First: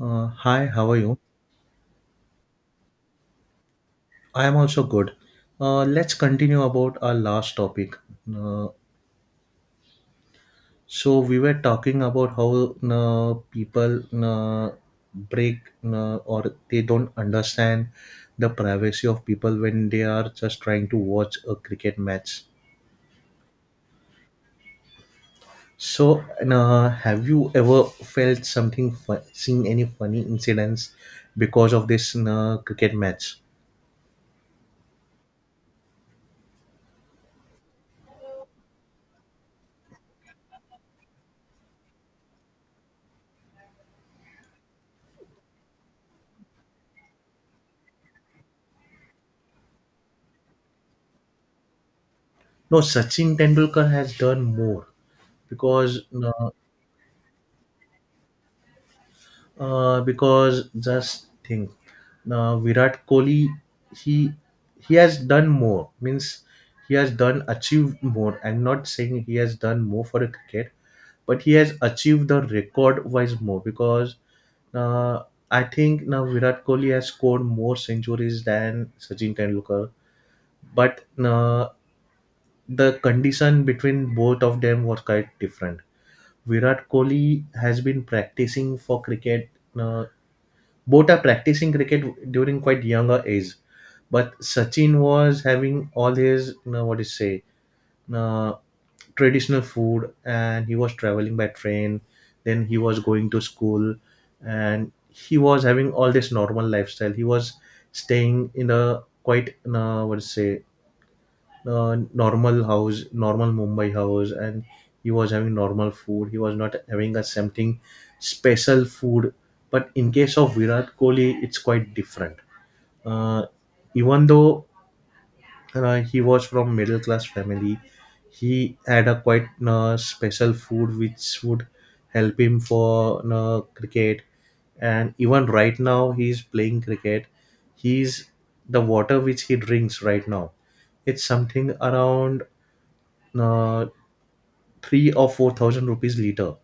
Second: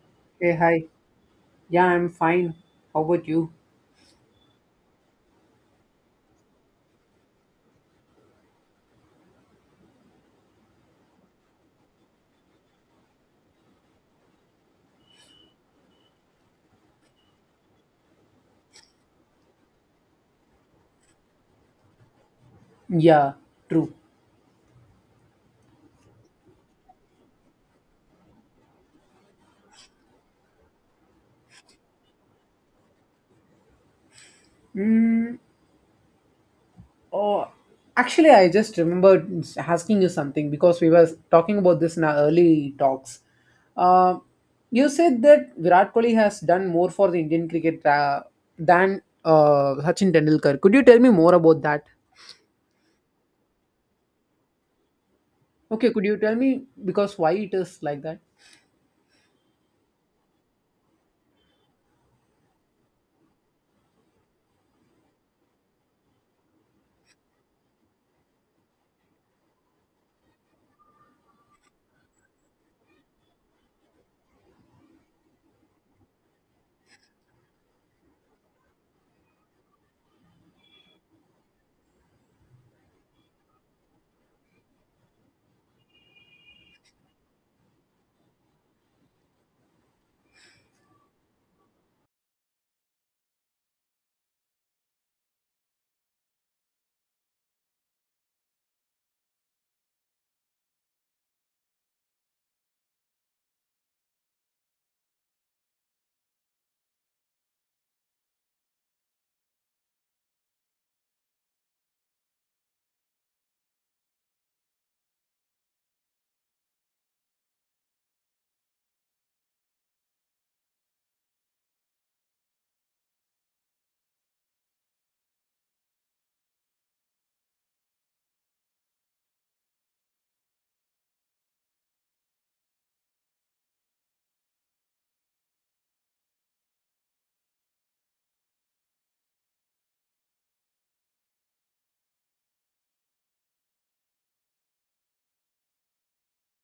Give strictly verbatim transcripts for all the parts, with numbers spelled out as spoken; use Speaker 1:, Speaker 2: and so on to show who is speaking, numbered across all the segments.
Speaker 1: Uh,
Speaker 2: Hey,
Speaker 1: hi,
Speaker 2: hi.
Speaker 1: how are you?
Speaker 2: Yeah, I'm fine. How about you?
Speaker 1: I am also good. Uh, let's continue about our last topic. Uh, so we were talking about how uh, people uh, break uh, or they don't understand the privacy of people when they are just trying to watch a cricket match.
Speaker 2: Yeah, true.
Speaker 1: So uh, have you ever felt something, fu- seen any funny incidents because of this uh, cricket match?
Speaker 2: Mm, oh, actually, I just remembered asking you something because we were talking about this in our early talks. Uh, you said that Virat Kohli has done more for the Indian cricket uh, than uh, Sachin Tendulkar. Could you tell me more about that?
Speaker 1: No, Sachin Tendulkar has done more
Speaker 2: Okay,
Speaker 1: because
Speaker 2: could you tell
Speaker 1: uh,
Speaker 2: me because why it is like that?
Speaker 1: Uh, because just think, uh, Virat Kohli, he he has done more. Means he has done achieved more. I'm not saying he has done more for the cricket, but he has achieved the record wise more because uh, I think now Virat Kohli has scored more centuries than Sachin Tendulkar. But uh, the condition between both of them was quite different. Virat Kohli has been practicing for cricket uh, both are practicing cricket during quite younger age. But Sachin was having all his, you know, what do you say, uh, traditional food, and he was traveling by train. Then he was going to school, and he was having all this normal lifestyle. He was staying in a quite, you know, what do you say, uh, normal house, normal Mumbai house, and he was having normal food. He was not having a something special food. But in case of Virat Kohli, it's quite different. Uh, Even though uh, he was from middle class family, he had a quite uh, special food which would help him for uh, cricket. And even right now, he is playing cricket. He's the water which he drinks right now it's something around uh, three or four thousand rupees liter.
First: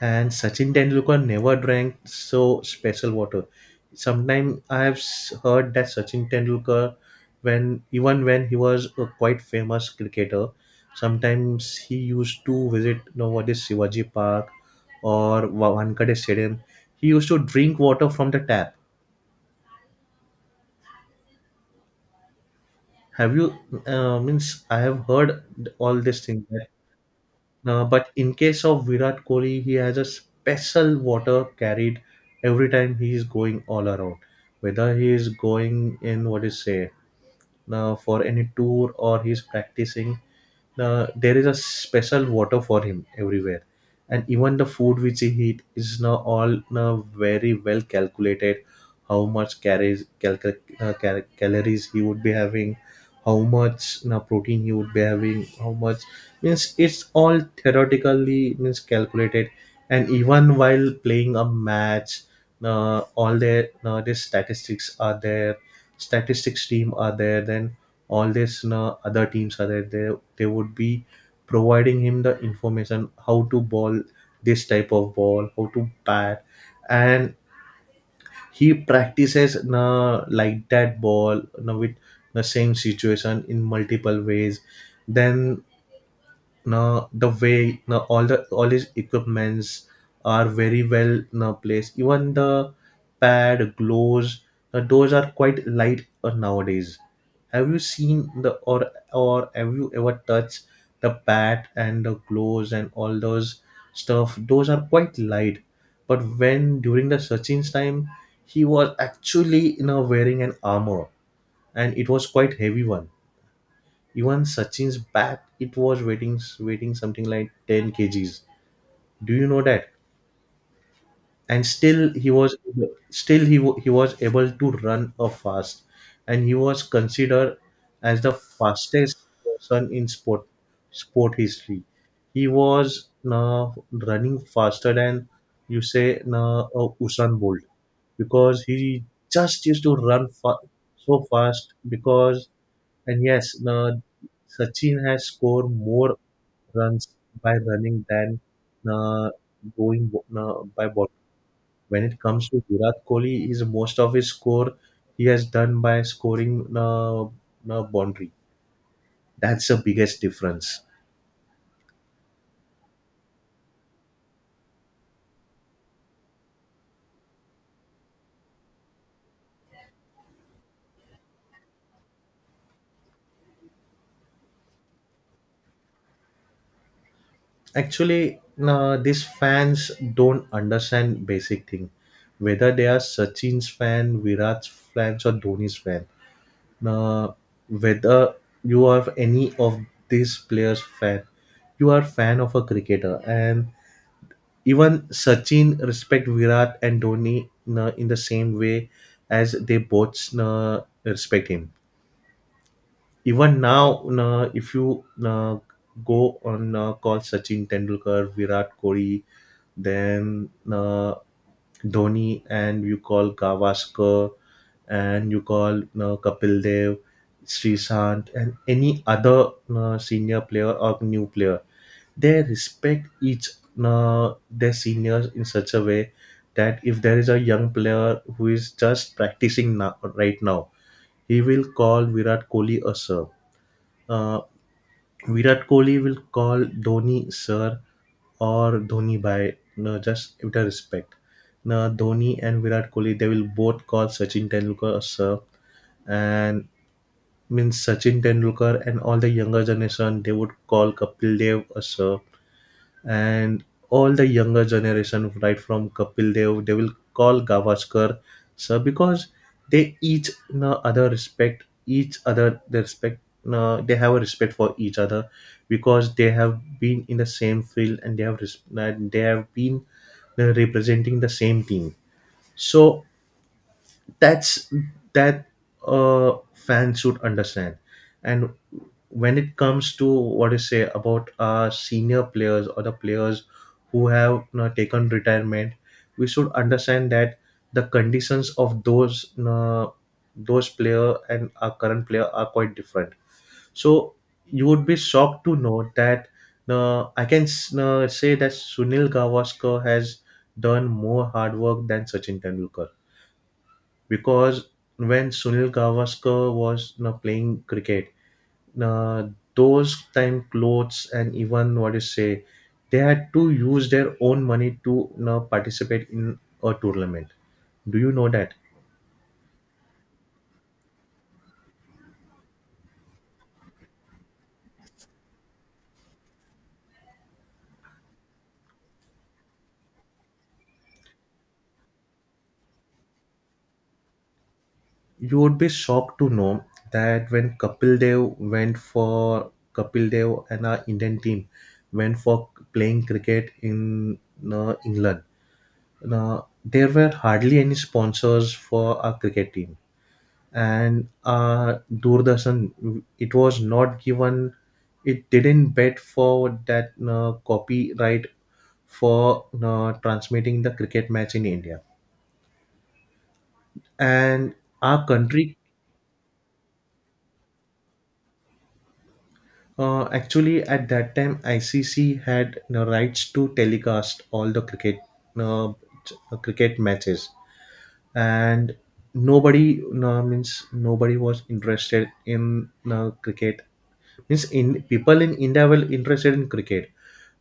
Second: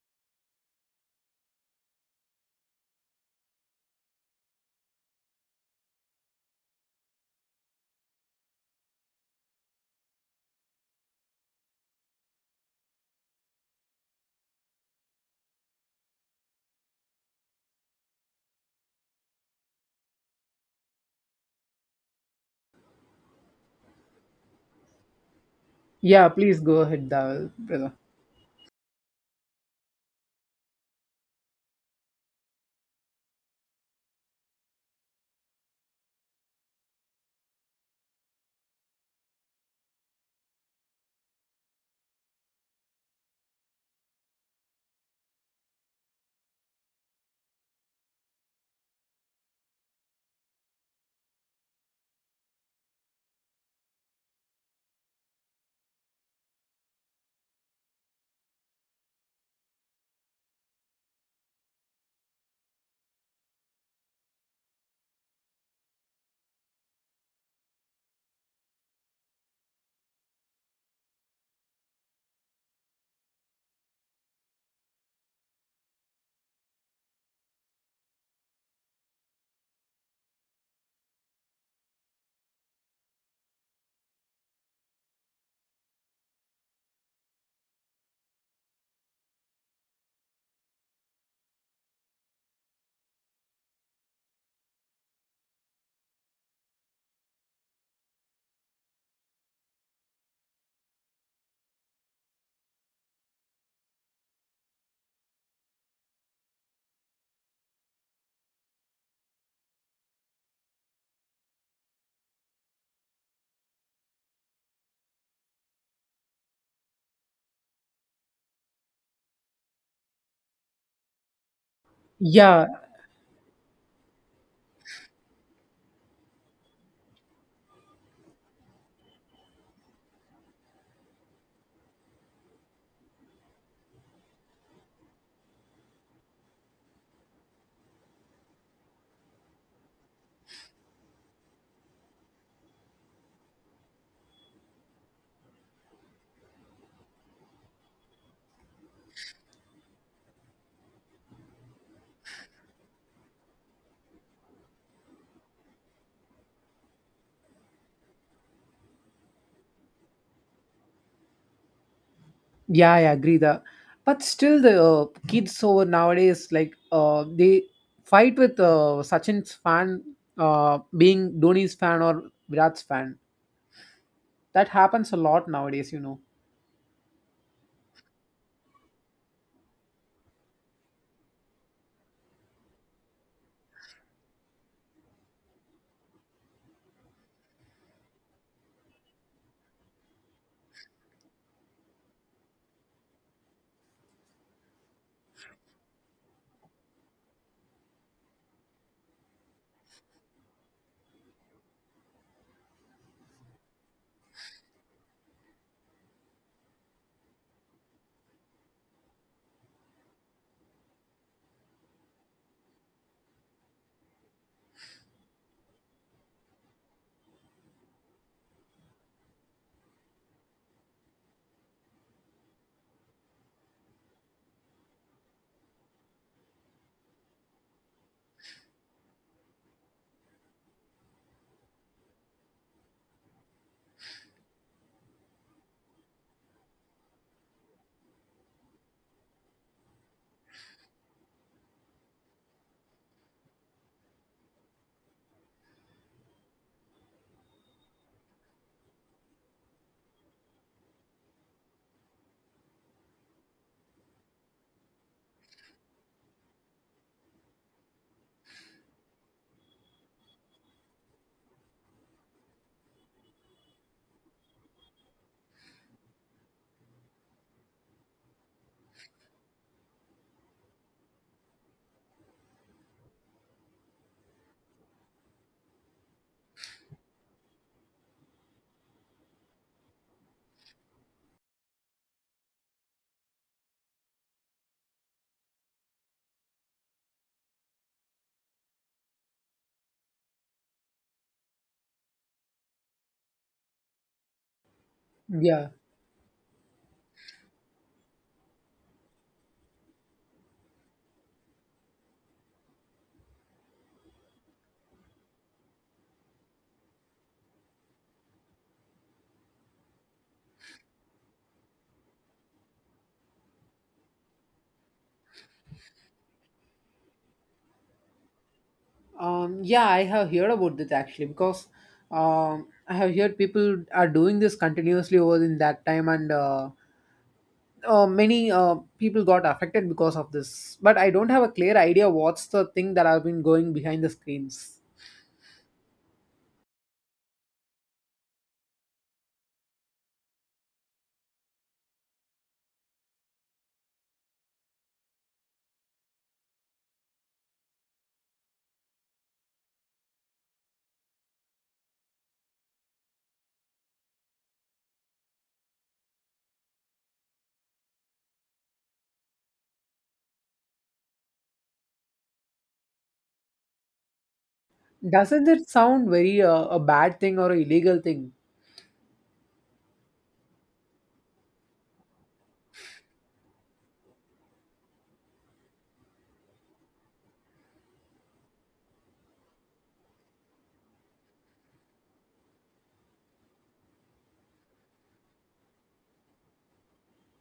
Speaker 1: And Sachin Tendulkar never drank so special water. Sometimes I have s- heard that Sachin Tendulkar, when even when he was a quite famous cricketer, sometimes he used to visit nowadays Shivaji Park or Wa- Wankhede Stadium. He used to drink water from the tap. Have you uh, means I have heard all these
Speaker 2: Yeah,
Speaker 1: things.
Speaker 2: please go ahead, uh,
Speaker 1: Uh,
Speaker 2: brother.
Speaker 1: but in case of Virat Kohli, he has a special water carried every time he is going all around. Whether he is going in what is say uh, for any tour or he's practicing, the there is a special water for him everywhere, and even the food which he eat is now all now very well calculated, how much calories cal- cal- uh, cal- calories he would be having, how much now protein he would be having, how much means it's all theoretically means calculated. And even while playing a match, uh, all their uh, these statistics are there, statistics team are there, then all these uh, other teams are there, they, they would be providing him the information how to ball this type of ball, how to bat. And he practices uh, like that ball uh, with the same situation in multiple ways. Then now the way now all the all these equipments are very well now placed. Even the pad, gloves, now those are quite light uh, nowadays. Have you seen the or or have you ever touched the pad and the gloves and all those stuff? Those are quite light. But when during the Sachin's time, he was actually you know wearing an armor, and it was quite heavy one, even Sachin's bat, it was weighing, weighing something like ten kgs. Do you know that? And still he was
Speaker 2: Yeah,
Speaker 1: still he, wa- he was able to run a fast, and he was considered as the fastest person in sport sport history. He was uh, running faster than you say uh, uh, Usain Bolt because he just used to run fa- so fast because. And yes, uh, Sachin has scored more runs by running than uh, going uh, by, when it comes to Virat Kohli, his most of his score he has done by scoring uh, a boundary. That's the biggest difference.
Speaker 2: Yeah, I agree. The But still the uh, kids over nowadays like uh, they fight with uh, Sachin's fan, uh, being Dhoni's fan or Virat's fan. That happens a lot nowadays, you know.
Speaker 1: Actually, uh, these fans don't understand basic thing. Whether they are Sachin's fan, Virat's fans, or Dhoni's fan, uh, whether you are any of these players fan, you are fan of a cricketer. And even Sachin respect Virat and Dhoni na in the same way as they both na respect him. Even now, na if you na go on uh, call Sachin Tendulkar, Virat Kohli, then uh, Dhoni, and you call Gavaskar, and you call uh, Kapil Dev, Sri Sant, and any other uh, senior player or new player, they respect each uh, their seniors in such a way that if there is a young player who is just practicing now right now, he will call Virat Kohli a sir. Uh, Virat Kohli will call Dhoni sir or Dhoni by no, just with a respect. Now Dhoni and Virat Kohli they will both call Sachin Tendulkar a sir and means Sachin Tendulkar and all the younger generation they would call Kapil Dev a sir, and all the younger generation right from Kapil Dev they will call Gavaskar sir because they each no other respect each other, they respect no, they have a respect for each other because they have been in the same field and they have res- and they have been uh, representing the same team. So that's that uh fans should understand. And when it comes to what you say about our senior players or the players who have you know, taken retirement, we should understand that the conditions of those you know, those player and our current player are quite different. So you would be shocked to
Speaker 2: Yeah.
Speaker 1: know that uh, I can uh, say that Sunil Gavaskar has done more hard work than Sachin Tendulkar because when Sunil Gavaskar was you know, playing cricket, uh, those time clothes and even what you say, they had to use their own money to you know, participate in a tournament. Do you know that?
Speaker 2: Um, yeah, I have heard about this actually because um, I have heard people are doing this continuously over in that time and uh, uh, many uh, people got affected because of this. But I don't have a clear idea what's the thing that has been going behind the screens.
Speaker 1: You would be shocked to know that when Kapil Dev went for Kapil Dev and our Indian team went for playing cricket in you England. Now, there were hardly any sponsors for our cricket team. And uh doordarshan it was not given, it didn't bet for that uh, copyright for uh, transmitting the cricket match in India. And our
Speaker 2: Doesn't
Speaker 1: country,
Speaker 2: it sound very uh, a bad thing or a illegal thing?
Speaker 1: uh, actually at that time ICC had you know, rights to telecast all the cricket uh, ch- cricket matches. And nobody no, means nobody was interested in uh, cricket, means in people in India were interested in cricket.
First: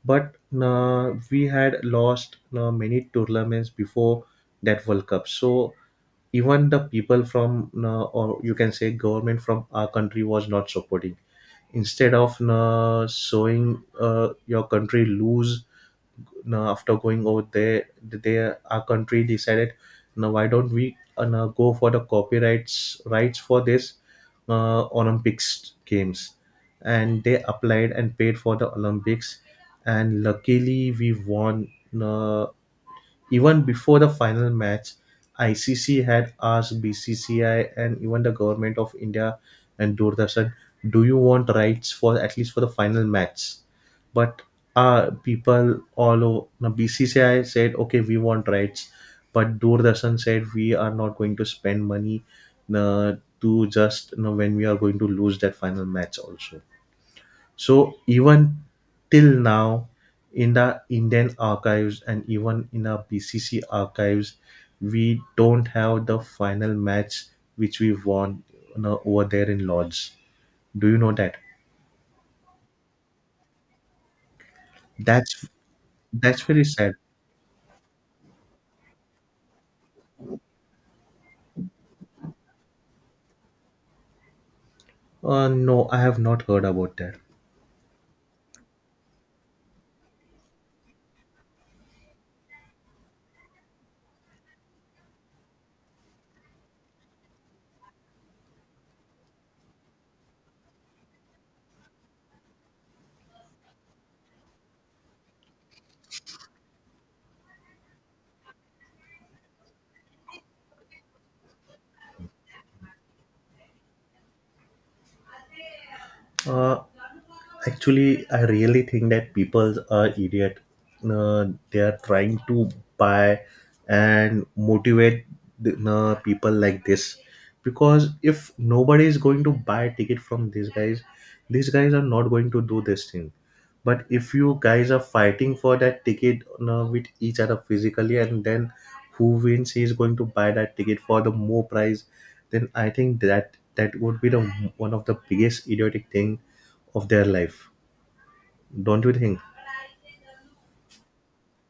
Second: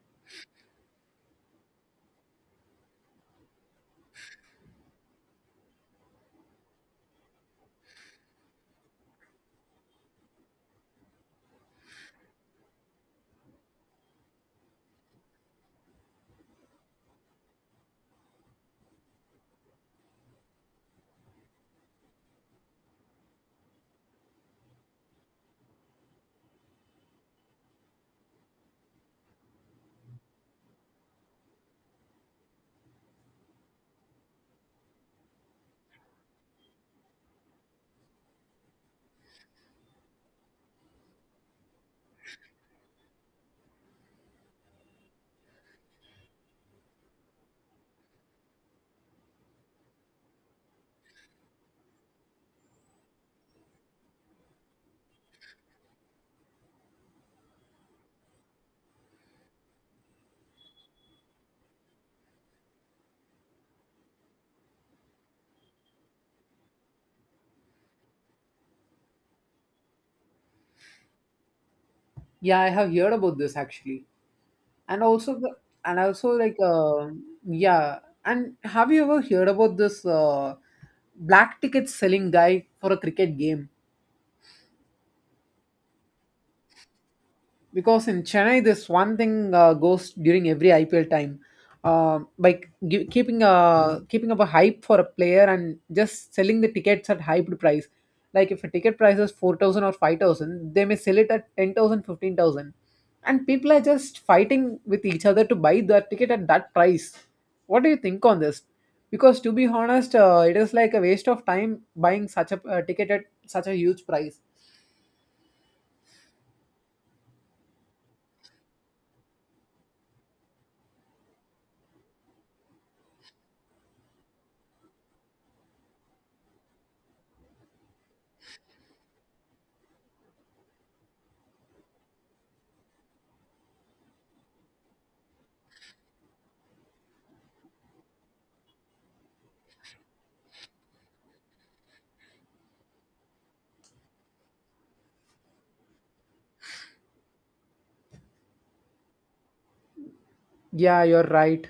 Speaker 1: But uh, we had lost uh, many tournaments before that world cup. So even the people from uh, or you can say government from our country was not supporting, instead of uh, showing uh, your country lose. Now, after going over there, they our country decided, now why don't we uh, now go for the copyrights rights for this uh, Olympics games, and they applied and paid for the Olympics, and luckily we won. Uh, Even before the final match, I C C had asked B C C I and even the government of India and Doordarshan, "Do you want rights for at least for the final match?" But uh, people all over B C C I said, "Okay, we want rights," but Doordarshan said, "We are not going to spend money uh, to just you know, when we are going to lose that final match also." So even till now, in the Indian archives and even in our B C C archives, we don't have the final match which we won you know, over there in Lords. Do you know that?
Speaker 2: Yeah, I have heard about this actually, and also
Speaker 1: That's
Speaker 2: the, and also
Speaker 1: that's
Speaker 2: like
Speaker 1: very sad.
Speaker 2: uh, yeah, and have you ever heard about this uh, black ticket selling guy for a cricket game?
Speaker 1: Uh, no, I have not heard about that.
Speaker 2: Because in Chennai, this one thing uh, goes during every I P L time, uh, by gi- keeping a keeping up a hype for a player and just selling the tickets at hyped price. Like if a ticket price is four thousand or five thousand, they may sell it at ten thousand, fifteen thousand, and people are just fighting with each other to buy the ticket at that price. What do you think on this? Because to be honest, uh, it is like a waste of time buying such a uh, ticket at such a huge price.
Speaker 1: Uh, Actually, I really think that people are idiot. Uh, they are trying to buy and motivate the, uh, people like this because if nobody is going to buy a ticket from these guys, these guys are not going to do this thing. But if you guys are fighting for that ticket uh, with each other physically, and then who wins is going to buy that ticket for the more price, then I think that that would be the one of the biggest idiotic thing of their life, don't you think?
Speaker 2: Yeah, you're right.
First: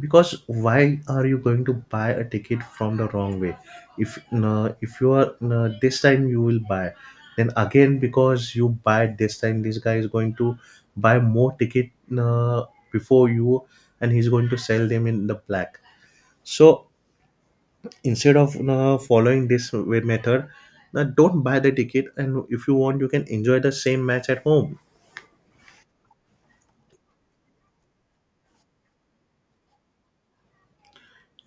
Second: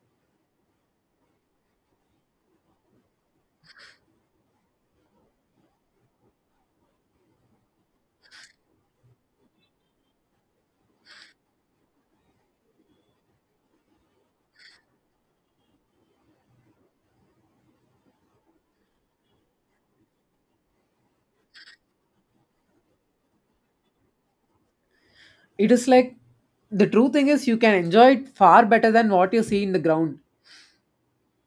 Speaker 1: Because why are you going to buy a ticket from the wrong way, if no, if you are no, this time you will buy then again because you buy this time this guy is going to buy more ticket no, before you, and he's going to sell them in the black. So instead of no, following this way method no, don't buy the ticket, and if you want you can enjoy the same match at home.
Speaker 2: It is like the true thing is you can enjoy it far better than what you see in the ground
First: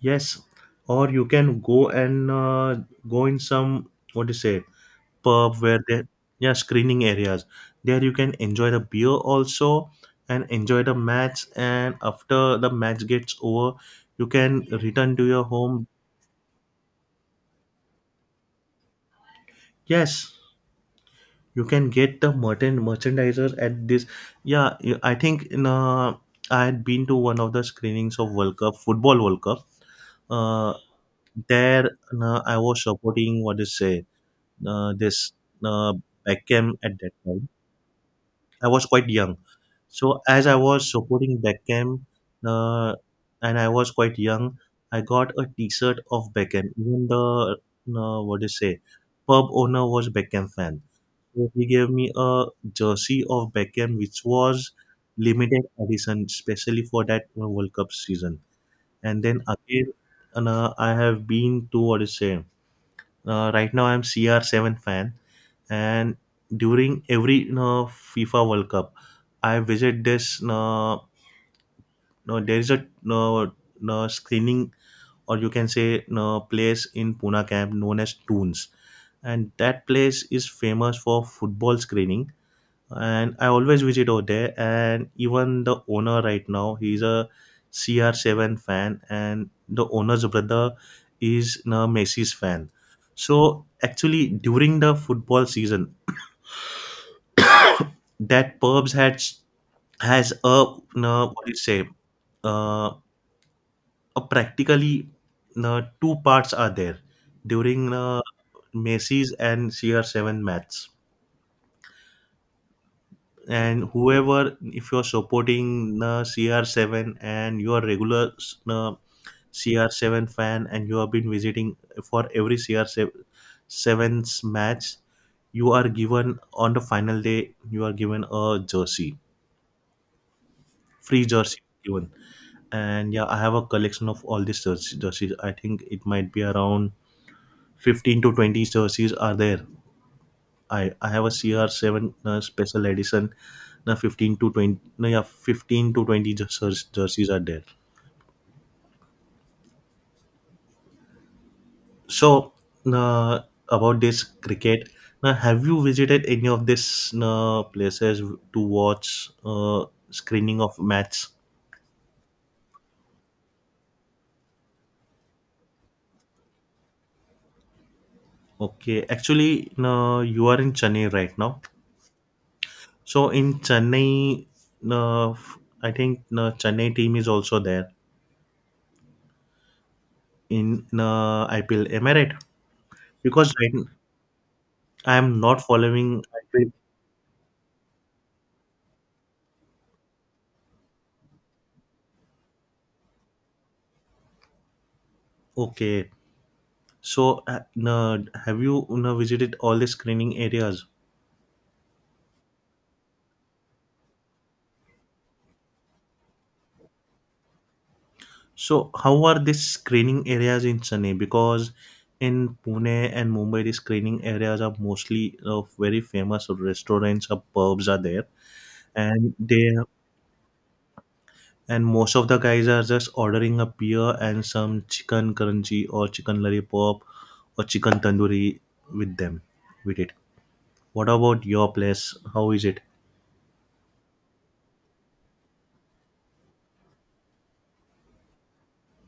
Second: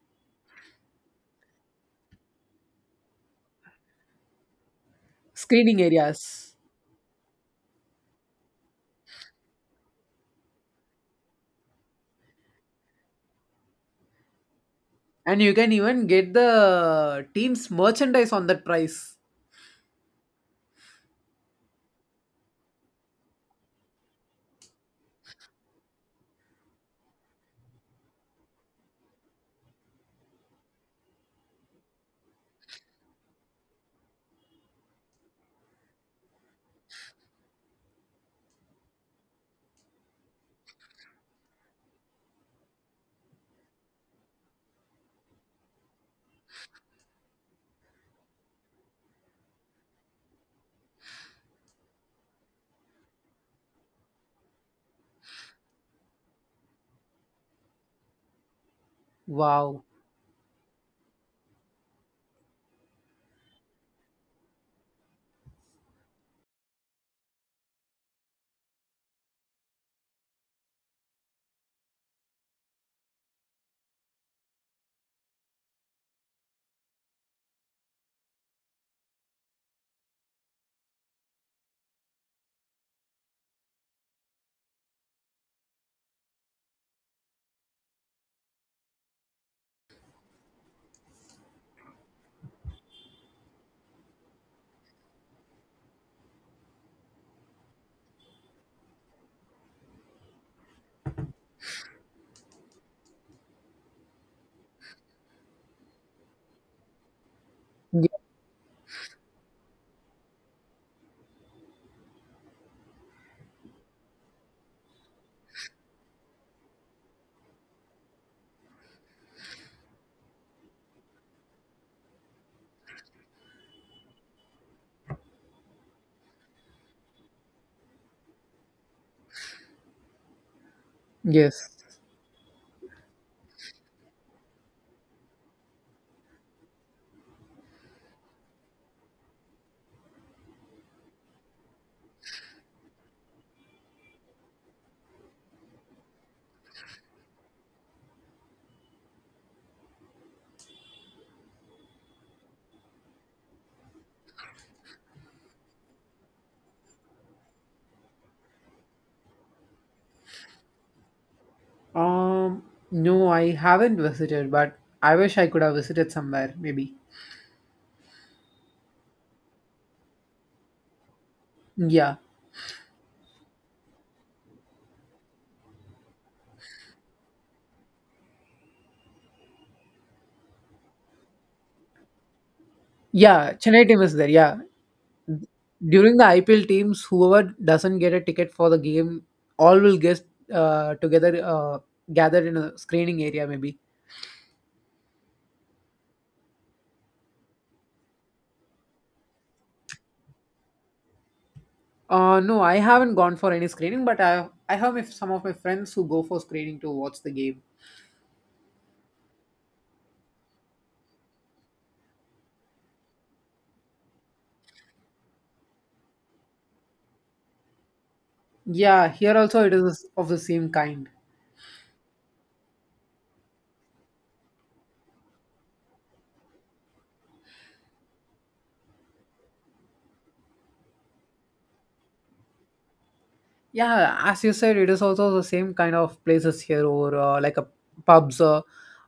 Speaker 1: Yes, or you can go and uh, go in some what do you say pub where
Speaker 2: screening
Speaker 1: they yeah
Speaker 2: areas.
Speaker 1: screening areas. There you can enjoy the beer also and enjoy the match. And after the match gets over, you can return to
Speaker 2: And
Speaker 1: your
Speaker 2: you can
Speaker 1: home.
Speaker 2: even get the team's merchandise on that price.
Speaker 1: Yes, you can get the merchant merchandiser at this. Yeah, you- I think in uh, I had been to one of the screenings of World Cup football World Cup. Uh, there uh, I was supporting what do you say uh, this uh, Beckham at that time. I was quite young. So as I was supporting Beckham uh, and I was quite young, I got a T-shirt of Beckham. Even the uh, what do you say, pub owner was Beckham fan. So he gave me a jersey of Beckham, which was limited edition, specially for that uh, World Cup season. And then
Speaker 2: Wow.
Speaker 1: again, and, uh, I have been to what do you say. Uh, right now, I'm C R seven fan, and during every you know, FIFA World Cup, I visit this. No, no, there is a no, no screening, or you can say no place in Pune camp known as Toons, and that place is famous for football screening. And I always visit over there, and even the owner right now, he's a C R seven fan, and the owner's brother is no Messi's fan. So actually, during the football season, that Purbs had has a no, what do you say uh, a practically no, two parts are there during
Speaker 2: Ye-
Speaker 1: uh, Macy's and C R seven match. And whoever, if you're supporting uh, C R seven and you're a regular uh, C R seven fan and you have been visiting for every CR7's match, you are given on the final day, you are given a jersey, free jersey
Speaker 2: Yes.
Speaker 1: given. And yeah, I have a collection of all these jerseys jerseys. I think it might be around fifteen to twenty jerseys are there. I i have a C R seven uh, special edition. Now fifteen to twenty, no, yeah, fifteen to twenty jerseys jerseys are there. So uh, about this cricket, now have you visited any of these uh, places to watch uh, screening of match?
Speaker 2: Um, no, I haven't visited, but I wish I could have visited somewhere, maybe.
Speaker 1: Okay, actually, no, you are in Chennai right now.
Speaker 2: Yeah.
Speaker 1: So in Chennai, uh, I think the Chennai team is also there in uh, I P L. Am I right? Because
Speaker 2: Yeah,
Speaker 1: right,
Speaker 2: Chennai
Speaker 1: n-
Speaker 2: team is there. Yeah.
Speaker 1: I am not
Speaker 2: During
Speaker 1: following
Speaker 2: the I P L
Speaker 1: I P L.
Speaker 2: teams, whoever doesn't get a ticket for the game, all will get uh, together, uh, gathered in a screening area, maybe.
Speaker 1: Okay. So uh, uh, have you uh, visited all the screening areas?
Speaker 2: Uh, no, I haven't gone for any screening, but I I have my, some of my friends who go for screening to watch the game.
Speaker 1: So how are these screening areas in Chennai? Because in Pune and Mumbai, the screening areas are mostly of very famous restaurants or pubs are there,
Speaker 2: Yeah,
Speaker 1: and
Speaker 2: here
Speaker 1: they
Speaker 2: also it is of the same kind.
Speaker 1: and most of the guys are just ordering a beer and some chicken crunchy or chicken lollipop or chicken tandoori with them with it. What about your place, how is it?
Speaker 2: Yeah, as you said, it is also the same kind of places here, or uh, like a pubs, uh,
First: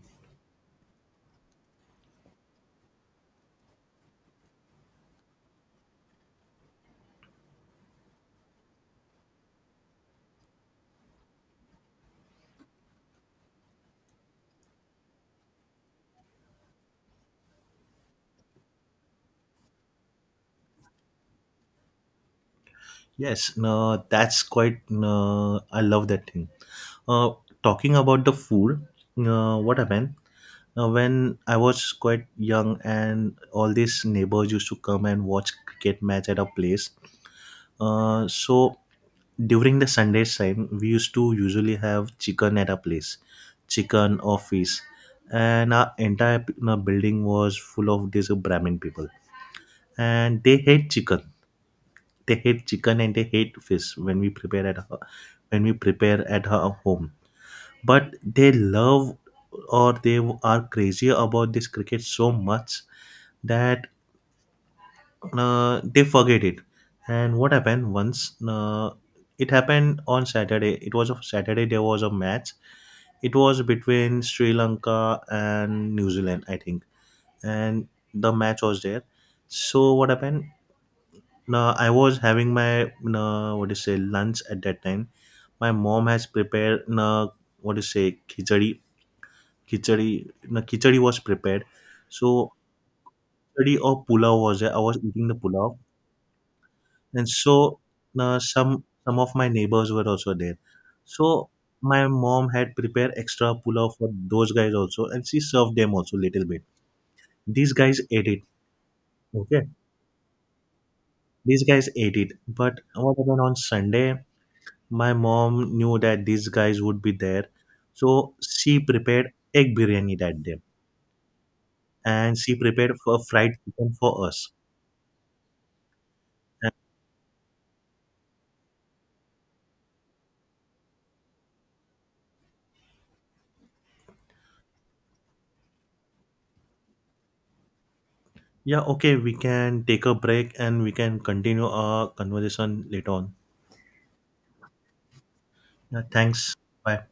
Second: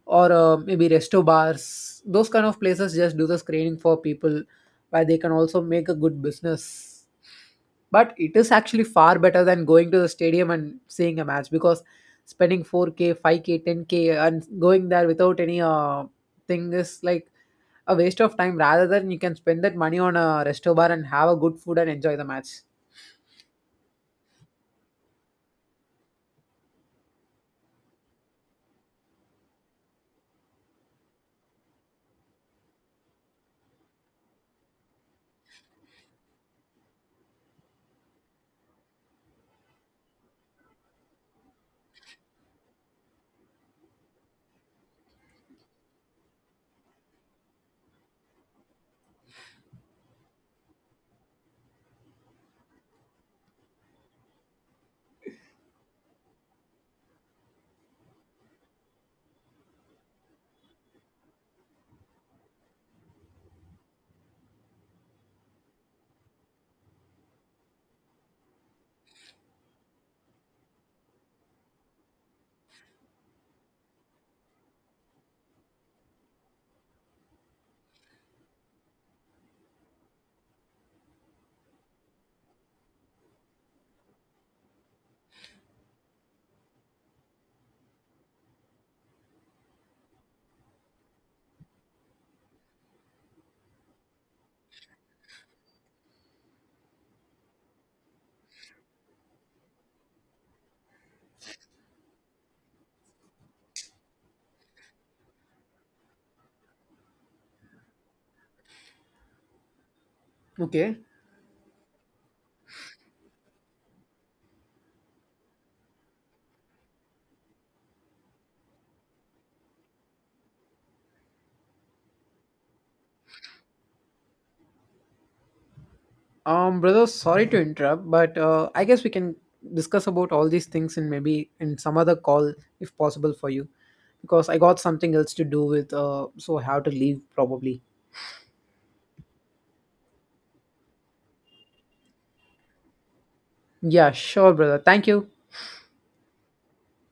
Speaker 2: or uh, maybe resto bars. Those kind of places just do the screening for people, where they can also make a good business. But it is actually far better than going to the stadium and seeing a match because spending four K, five K, ten K, and going there without any uh, thing is like a waste of time. Rather than you can spend that money on a resto bar and have a good food and enjoy the match.
Speaker 1: Yes, no, that's quite no, I love that thing. uh, Talking about the food, uh, what happened uh, when I was quite young and all these neighbors used to come and watch cricket match at our place, uh, so during the Sundays time, we used to usually have chicken at our place, chicken or fish, and our entire p- uh, building was full of these Brahmin people, and they hate chicken. They hate chicken and they hate fish when we prepare at her, when we prepare at her home. But they love or they are crazy about this cricket so much that uh, they forget it. And what happened once? Uh, it happened on Saturday. It was a Saturday. There was a match. It was between Sri Lanka and New Zealand, I think, and the match was there. So what happened? Now I was having my uh, what do you say lunch at that time. My mom has prepared uh, what do you say khichdi, khichdi, no khichdi was prepared. So khichdi or pulao was there. I was eating the pulao, and so uh, some some of my neighbors were also there. So my mom had prepared extra pulao for those guys also, and she served them also little bit. These guys ate it. Okay.
Speaker 2: Okay.
Speaker 1: These guys ate it, but what happened on Sunday? My mom knew that these guys would be there, so she prepared egg biryani that day, and she prepared for fried chicken for us. And
Speaker 2: Um, brother, sorry to interrupt, but uh, I guess we can discuss about all these things in maybe in some other call if possible for you, because I got something else to do with, uh, so I have to leave probably.
Speaker 1: yeah, okay, we can take a break and we can continue our conversation later on.
Speaker 2: Yeah, sure, brother. Thank you.
Speaker 1: Yeah, thanks. Bye.